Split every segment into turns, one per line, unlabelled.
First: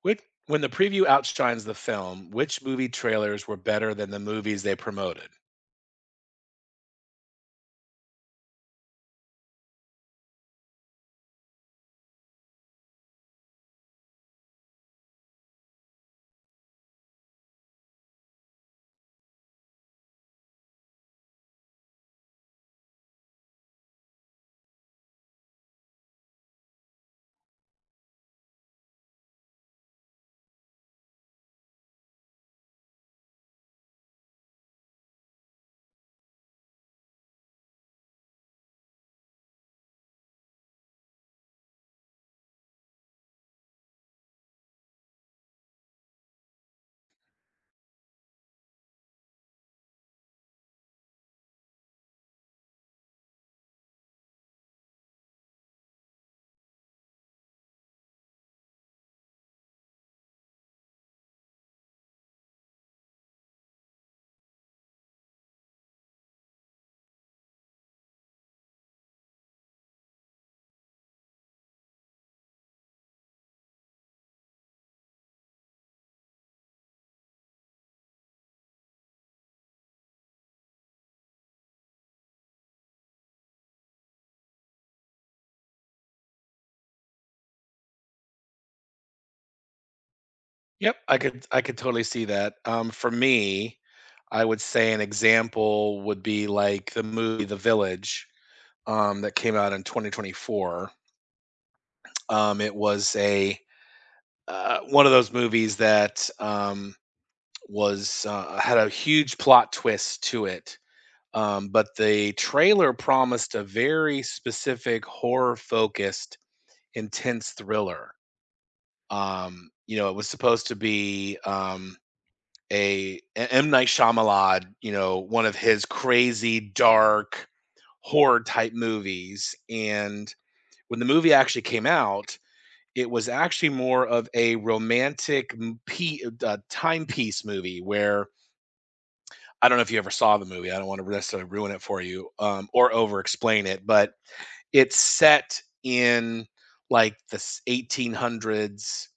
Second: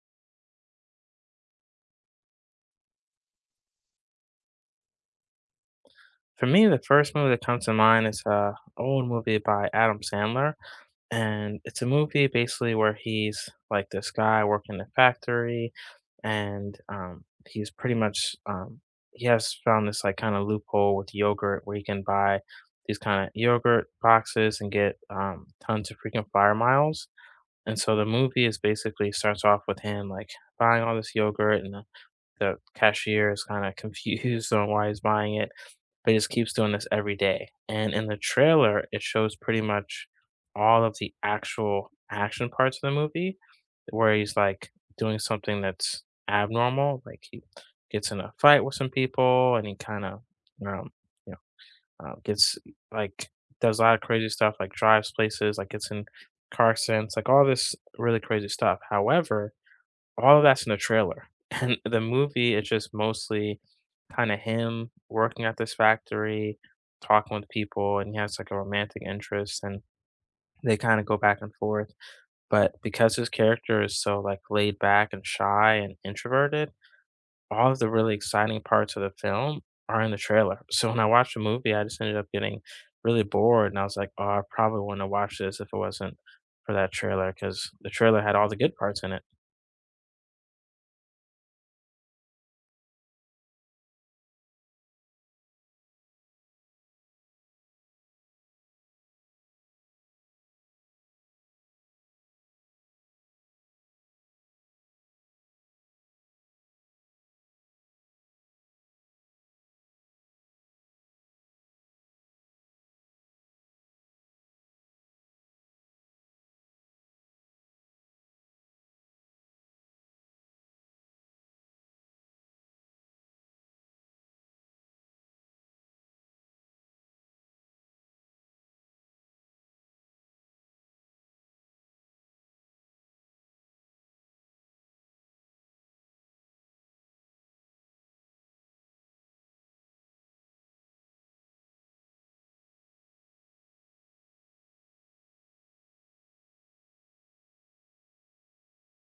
Which when the preview outshines the film, which movie trailers were better than the movies they promoted?
For me, the first movie that comes to mind is a old movie by Adam Sandler, and it's a movie basically where he's like this guy working in a factory, and he's pretty much he has found this like kind of loophole with yogurt where he can buy these kind of yogurt boxes and get tons of freaking fire miles. And so the movie is basically starts off with him like buying all this yogurt, and the cashier is kind of confused on why he's buying it but he just keeps doing this every day. And in the trailer, it shows pretty much all of the actual action parts of the movie where he's like doing something that's abnormal. Like he gets in a fight with some people and he kind of, um, you gets like does a lot of crazy stuff, like drives places, like gets in car sense, like all this really crazy stuff. However, all of that's in the trailer. And the movie is just mostly kind of him working at this factory, talking with people, and he has like a romantic interest and they kind of go back and forth. But because his character is so like laid back and shy and introverted, all of the really exciting parts of the film are in the trailer. So when I watched the movie, I just ended up getting really bored and I was like, oh, I probably wouldn't have watched this if it wasn't for that trailer because the trailer had all the good parts in it.
Yep, I could totally see that. For me, I would say an example would be like the movie The Village, that came out in 2024. It was a One of those movies that was had a huge plot twist to it. But the trailer promised a very specific horror focused intense thriller. It was supposed to be a M. Night Shyamalan, you know, one of his crazy, dark, horror type movies. And when the movie actually came out, it was actually more of a romantic timepiece movie where I don't know if you ever saw the movie. I don't want to necessarily ruin it for you or over explain it, but it's set in like the 1800s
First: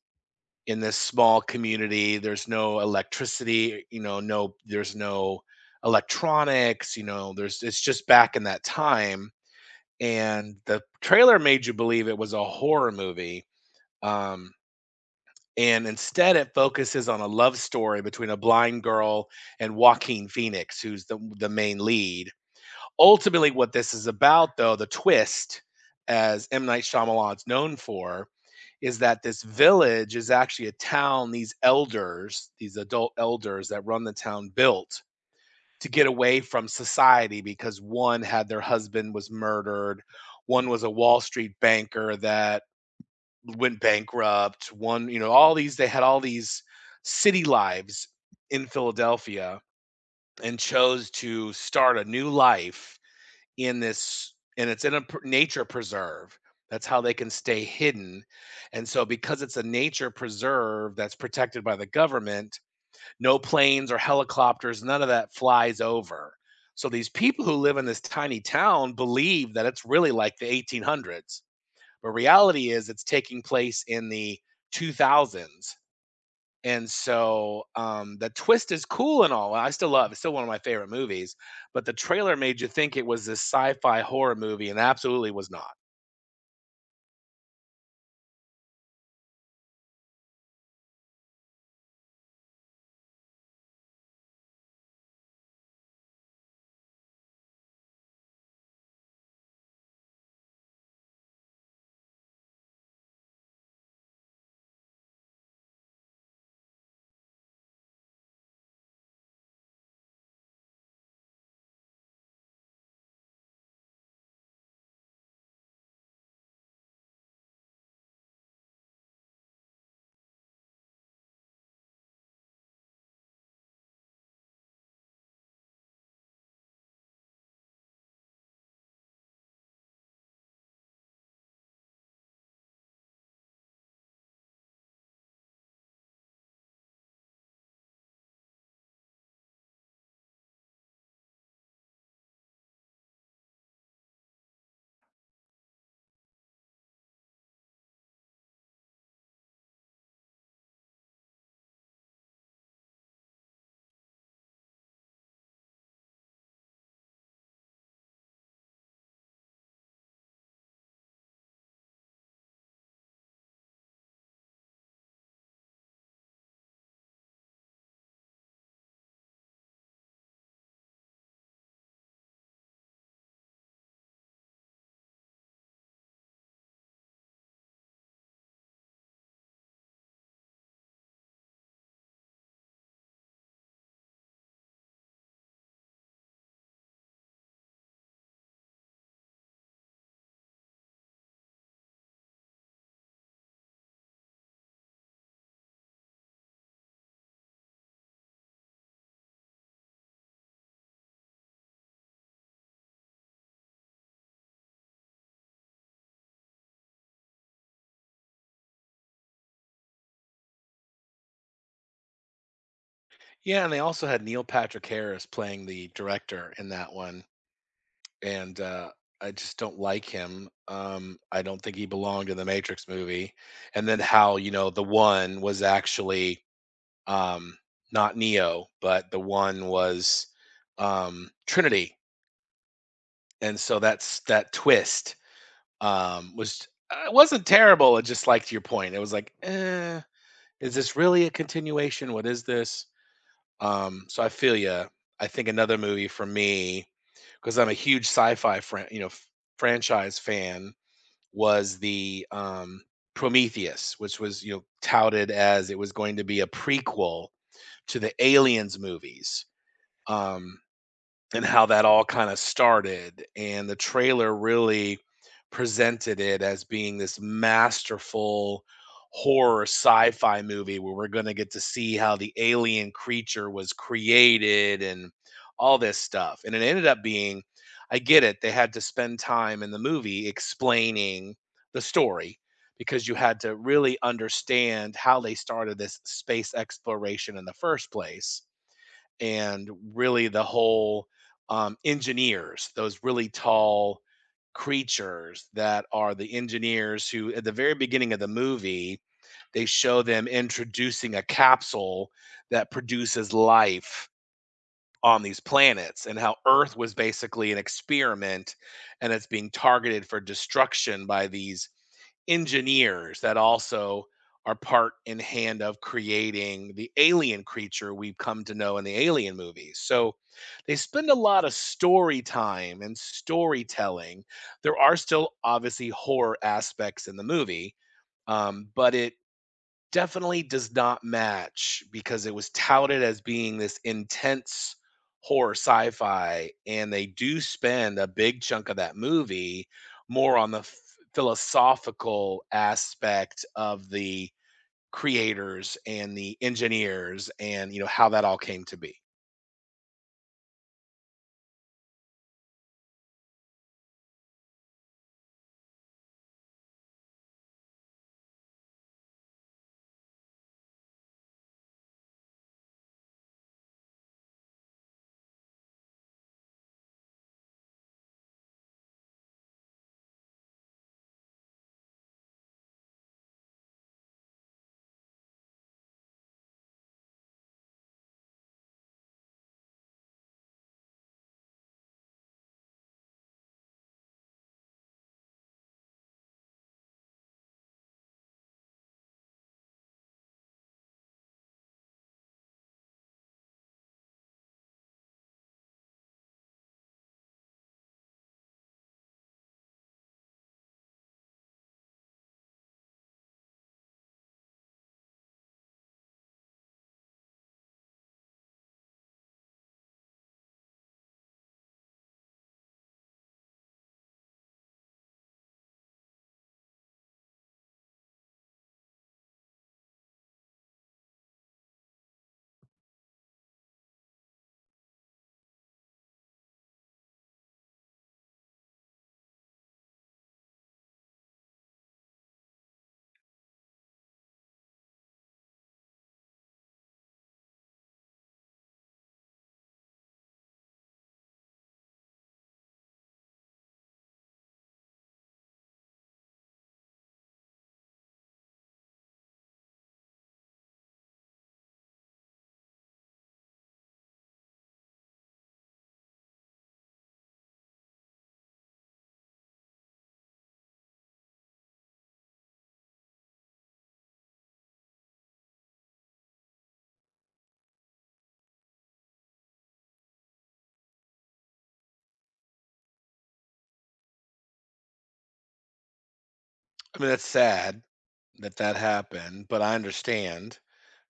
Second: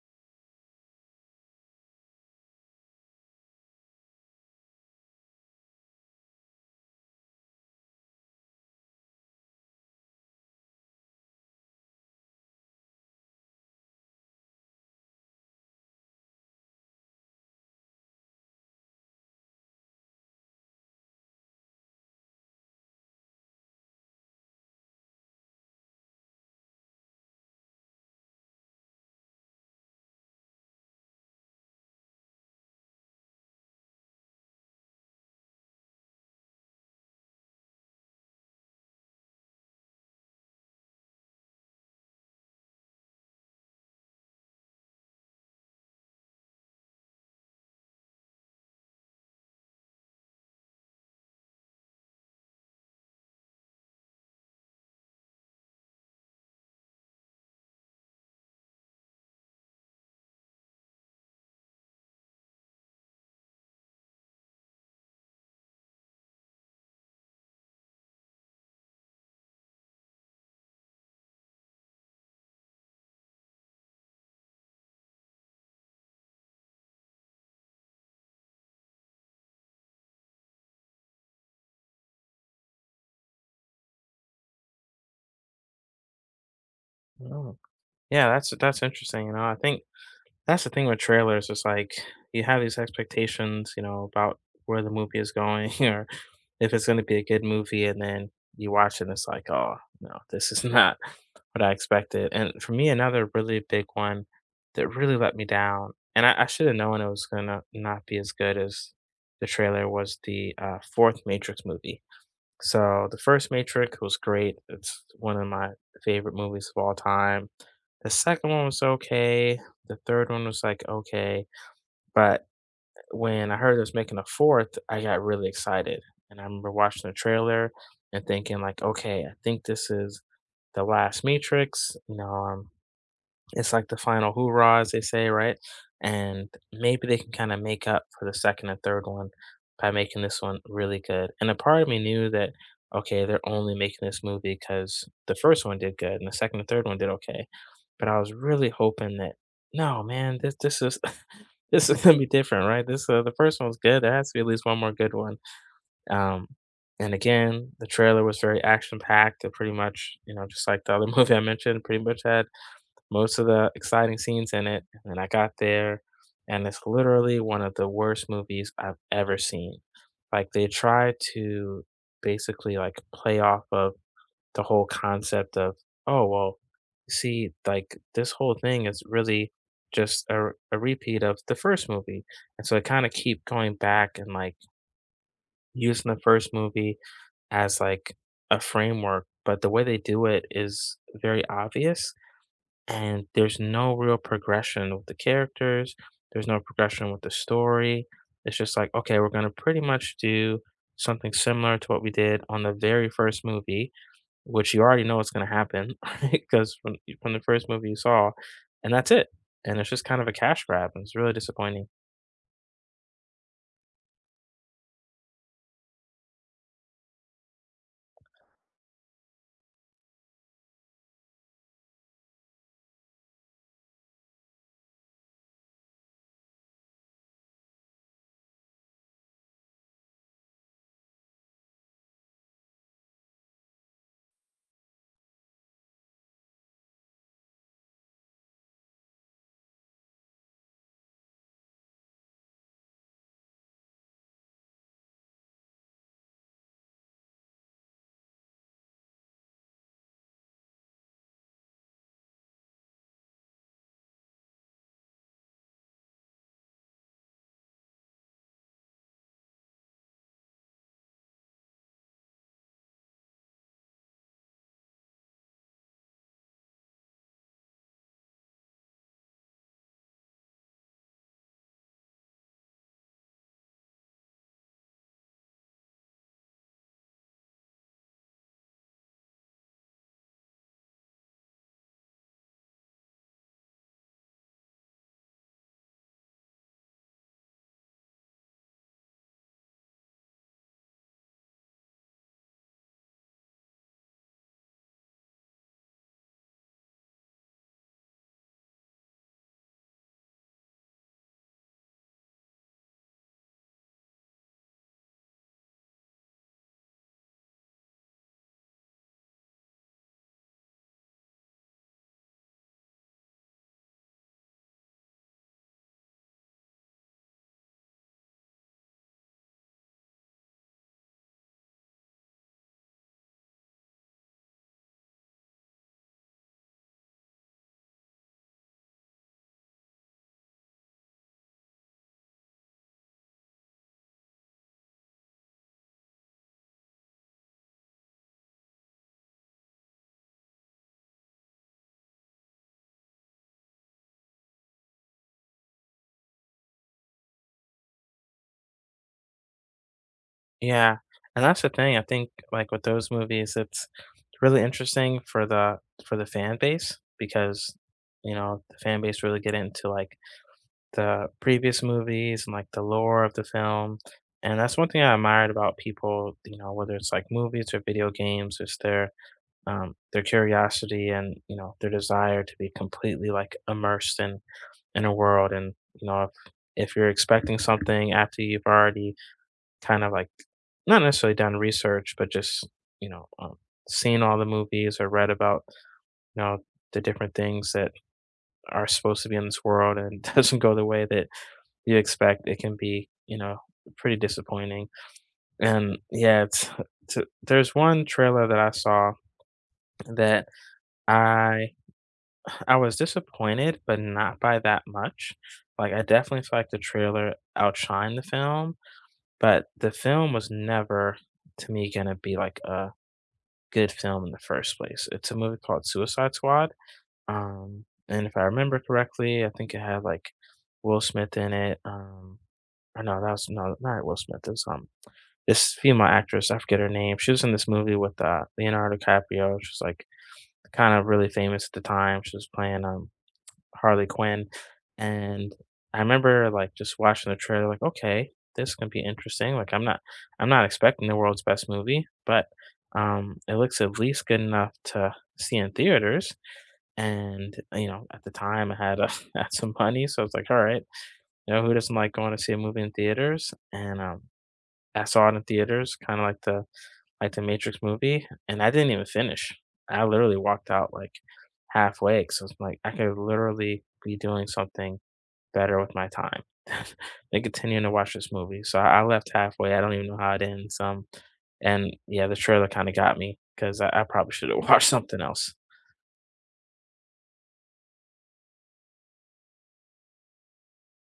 in this small community. There's no electricity, you know, no, there's no electronics, you know, it's just back in that time. And the trailer made you believe it was a horror movie. Um, and instead, it focuses on a love story between a blind girl and Joaquin Phoenix, who's the main lead. Ultimately, what this is about, though, the twist, as M. Night Shyamalan's known for, is that this village is actually a town these elders, these adult elders that run the town, built to get away from society because one had their husband was murdered, one was a Wall Street banker that went bankrupt, one, you know, all these they had all these city lives in Philadelphia and chose to start a new life in this, and it's in a nature preserve. That's how they can stay hidden, and so because it's a nature preserve that's protected by the government, no planes or helicopters, none of that flies over. So these people who live in this tiny town believe that it's really like the 1800s, but reality is it's taking place in the 2000s. And so um, the twist is cool and all. I still love it's still one of my favorite movies, but the trailer made you think it was this sci-fi horror movie and absolutely was not.
I Yeah, that's interesting, you know, I think that's the thing with trailers, it's like, you have these expectations, you know, about where the movie is going or if it's gonna be a good movie, and then you watch it and it's like, "Oh, no, this is not what I expected," and for me, another really big one that really let me down, and I should've known it was gonna not be as good as the trailer was the, 4th Matrix movie. So, the 1st Matrix was great, it's one of my favorite movies of all time. The second one was okay. The third one was like okay, but when I heard it was making a fourth, I got really excited, and I remember watching the trailer and thinking like, okay, I think this is the last Matrix. You know, it's like the final hoorah, as they say, right? And maybe they can kind of make up for the second and third one by making this one really good. And a part of me knew that okay, they're only making this movie because the first one did good and the second and third one did okay but I was really hoping that, "No, man, this is this is gonna be different, right? This, the first one was good, there has to be at least one more good one." Um, and again, the trailer was very action-packed and pretty much, you know, just like the other movie I mentioned, pretty much had most of the exciting scenes in it, and I got there, and it's literally one of the worst movies I've ever seen. Like, they tried to basically, like, play off of the whole concept of, oh, well, see, like this whole thing is really just a repeat of the first movie. And so I kind of keep going back and like using the first movie as like a framework. But the way they do it is very obvious. And there's no real progression with the characters, there's no progression with the story. It's just like, okay, we're going to pretty much do something similar to what we did on the very first movie which you already know what's gonna happen, because from from the first movie you saw, and that's it. And it's just kind of a cash grab, and it's really disappointing.
Yeah, and they also had Neil Patrick Harris playing the director in that one, and I just don't like him. I don't think he belonged in the Matrix movie. And then how you know the one was actually um, not Neo, but the one was Trinity, and so that's that twist. Was It wasn't terrible, it just like to your point, it was like, "Eh, is this really a continuation? What is this?" So I feel ya. I think another movie for me, because 'cause I'm a huge sci-fi fran you know, f franchise fan, was Prometheus, which was, you know, touted as it was going to be a prequel to the Aliens movies. Um and how that all kind of started. And the trailer really presented it as being this masterful horror sci-fi movie where we're going to get to see how the alien creature was created and all this stuff. And it ended up being I get it. They had to spend time in the movie explaining the story because you had to really understand how they started this space exploration in the first place, and really the whole engineers, those really tall creatures that are the engineers who, at the very beginning of the movie, they show them introducing a capsule that produces life on these planets, and how Earth was basically an experiment and it's being targeted for destruction by these engineers that also are part in hand of creating the alien creature we've come to know in the alien movies. So they spend a lot of story time and storytelling. There are still obviously horror aspects in the movie, but it definitely does not match because it was touted as being this intense horror sci-fi, and they do spend a big chunk of that movie more on the philosophical aspect of the creators and the engineers and you know how that all came to be.
Yeah, and that's the thing, I think, like, with those movies, it's really interesting for the fan base because, you know, the fan base really get into, like, the previous movies and, like, the lore of the film, and that's one thing I admired about people, you know, whether it's, like, movies or video games, it's their curiosity and you know their desire to be completely like immersed in a world and you know if you're expecting something after you've already kind of like not necessarily done research but just you know seen all the movies or read about you know the different things that are supposed to be in this world and doesn't go the way that you expect it can be you know pretty disappointing and yeah it's there's one trailer that I saw that i I was disappointed, but not by that much. Like, I definitely feel like the trailer outshined the film, but the film was never, to me, gonna be like a good film in the first place. It's a movie called Suicide Squad. And if I remember correctly, I think it had like Will Smith in it. Or no, that was no, not Will Smith. It was this female actress. I forget her name. She was in this movie with Leonardo DiCaprio. She was like kind of really famous at the time. She was playing Harley Quinn, and I remember, like, just watching the trailer like, "Okay, this can be interesting." Like, I'm not expecting the world's best movie, but, it looks at least good enough to see in theaters, and, you know, at the time, I had, had some money, so I was like, "Alright, you know, who doesn't like going to see a movie in theaters?" And, I saw it in theaters, kinda like the Matrix movie, and I didn't even finish. I literally walked out, like, halfway 'cause I was like, I could literally be doing something better with my time than continuing to watch this movie. So I left halfway. I don't even know how it ends. And yeah, the trailer kind of got me because I probably should have watched something else.
I mean that's sad that that happened, but I understand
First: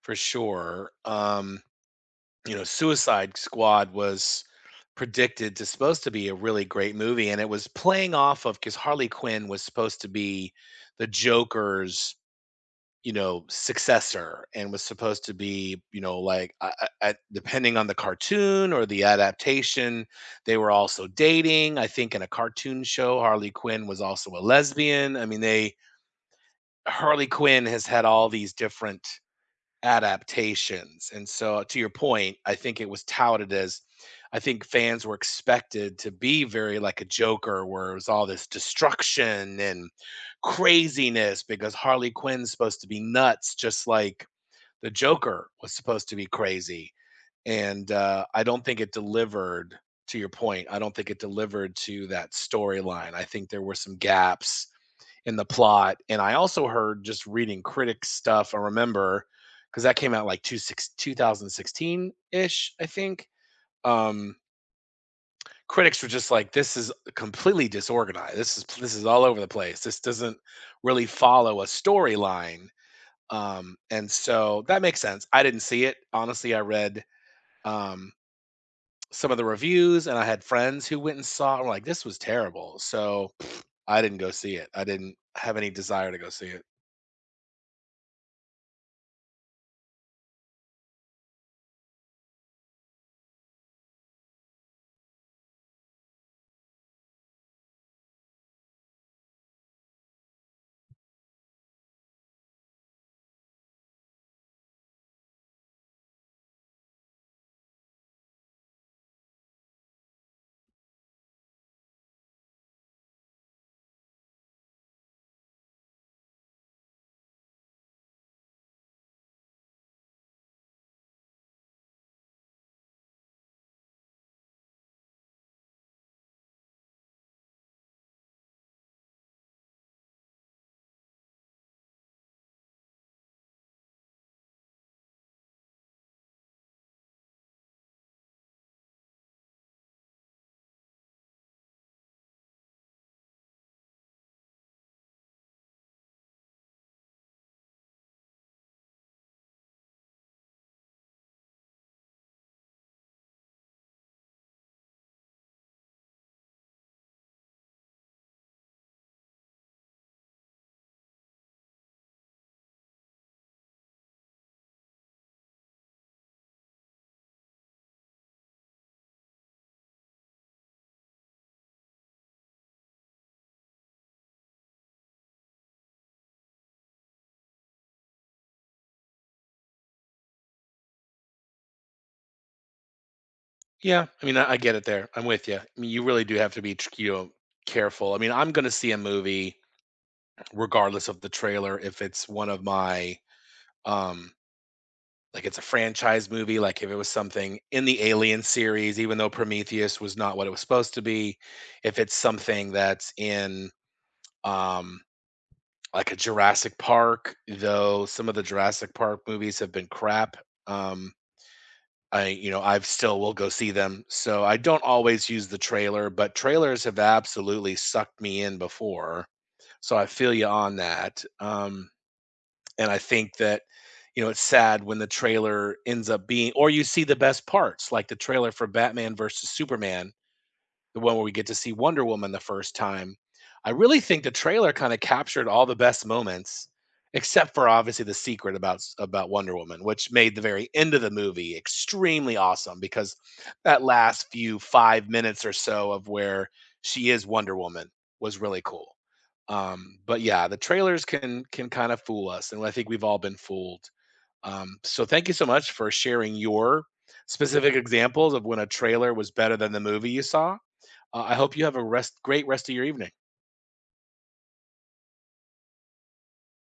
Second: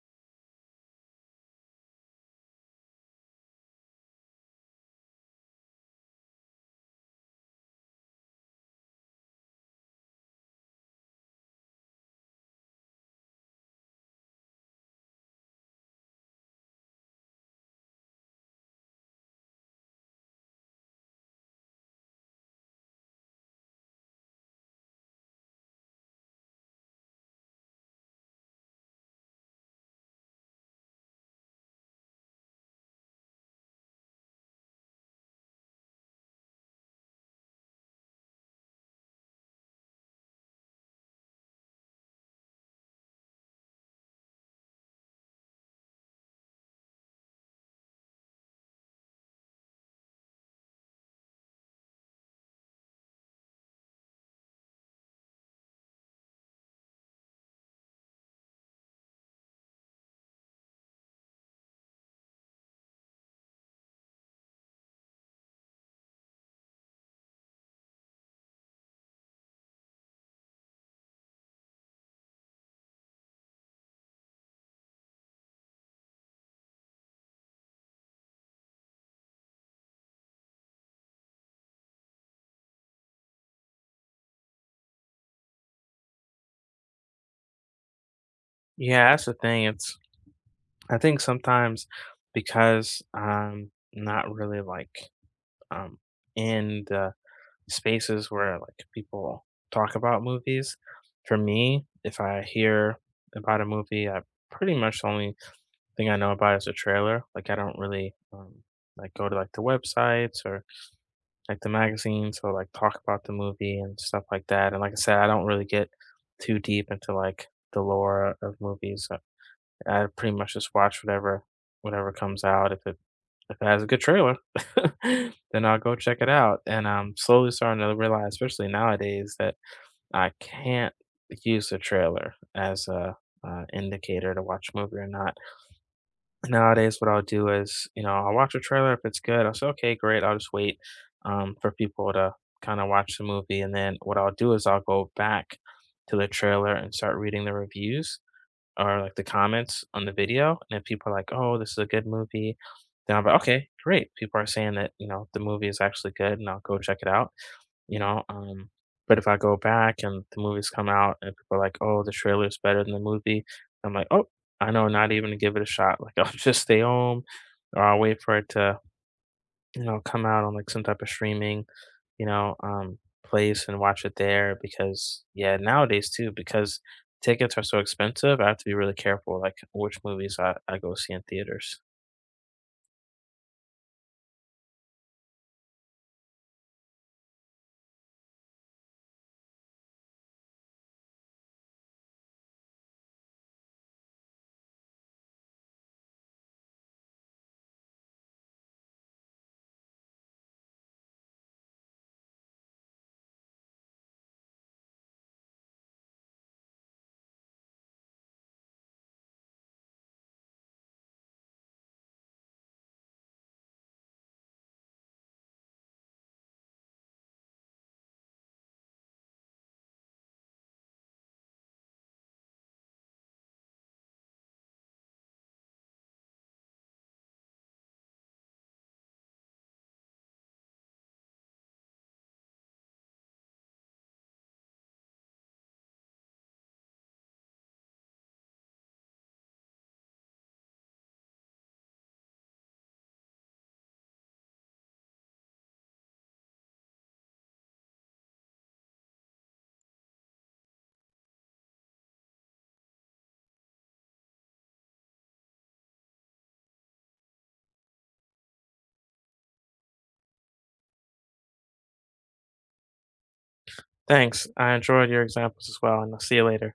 for sure. You know, Suicide Squad was predicted to supposed to be a really great movie, and it was playing off of because Harley Quinn was supposed to be the Joker's, you know, successor and was supposed to be, you know, like, I depending on the cartoon or the adaptation, they were also dating. I think in a cartoon show, Harley Quinn was also a lesbian. I mean, they Harley Quinn has had all these different adaptations. And so, to your point, I think it was touted as I think fans were expected to be very like a Joker, where it was all this destruction and craziness because Harley Quinn's supposed to be nuts, just like the Joker was supposed to be crazy. And I don't think it delivered to your point. I don't think it delivered to that storyline. I think there were some gaps in the plot. And I also heard just reading critic stuff. I remember because that came out like two 2016 ish, I think. Um, Critics were just like, "This is completely disorganized. This is all over the place. This doesn't really follow a storyline." And so that makes sense. I didn't see it honestly. I read um, some of the reviews, and I had friends who went and saw it. And were like, "This was terrible." So I didn't go see it. I didn't have any desire to go see it.
Yeah, that's the thing. It's I think sometimes because I'm not really like um in the spaces where like people talk about movies. For me, if I hear about a movie, I pretty much only thing I know about is a trailer. Like I don't really like go to like the websites or like the magazines or like talk about the movie and stuff like that. And like I said, I don't really get too deep into like the lore of movies. I pretty much just watch whatever comes out. If it has a good trailer, then I'll go check it out. And I'm slowly starting to realize, especially nowadays, that I can't use the trailer as a indicator to watch a movie or not nowadays what I'll do is, you know, I'll watch a trailer if it's good. I'll say, okay, great. I'll just wait for people to kind of watch the movie. And then what I'll do is I'll go back to the trailer and start reading the reviews or like the comments on the video. And if people are like, oh, this is a good movie, then I'll be, okay, great. People are saying that, you know, the movie is actually good and I'll go check it out you know? But if I go back and the movies come out and people are like, "Oh, the trailer is better than the movie," I'm like, "Oh, I know not even to give it a shot." Like I'll just stay home or I'll wait for it to, you know, come out on like some type of streaming, you know, place and watch it there because yeah, nowadays too, because tickets are so expensive, I have to be really careful like which movies I go see in theaters.
Yeah, I mean, I get it there. I'm with you. I mean, you really do have to be, you know, careful. I mean, I'm going to see a movie regardless of the trailer if it's one of my um like it's a franchise movie, like if it was something in the Alien series, even though Prometheus was not what it was supposed to be, if it's something that's in um like a Jurassic Park, though some of the Jurassic Park movies have been crap. Um I, you know, I've still will go see them. So I don't always use the trailer, but trailers have absolutely sucked me in before. So I feel you on that. And I think that, you know, it's sad when the trailer ends up being, or you see the best parts, like the trailer for Batman versus Superman, the one where we get to see Wonder Woman the first time. I really think the trailer kinda captured all the best moments, except for obviously the secret about Wonder Woman, which made the very end of the movie extremely awesome because that last few 5 minutes or so of where she is Wonder Woman was really cool. But yeah, the trailers can kinda fool us, and I think we've all been fooled. So thank you so much for sharing your specific examples of when a trailer was better than the movie you saw. I hope you have a great rest of your evening.
Thanks. I enjoyed your examples as well, and I'll see you later.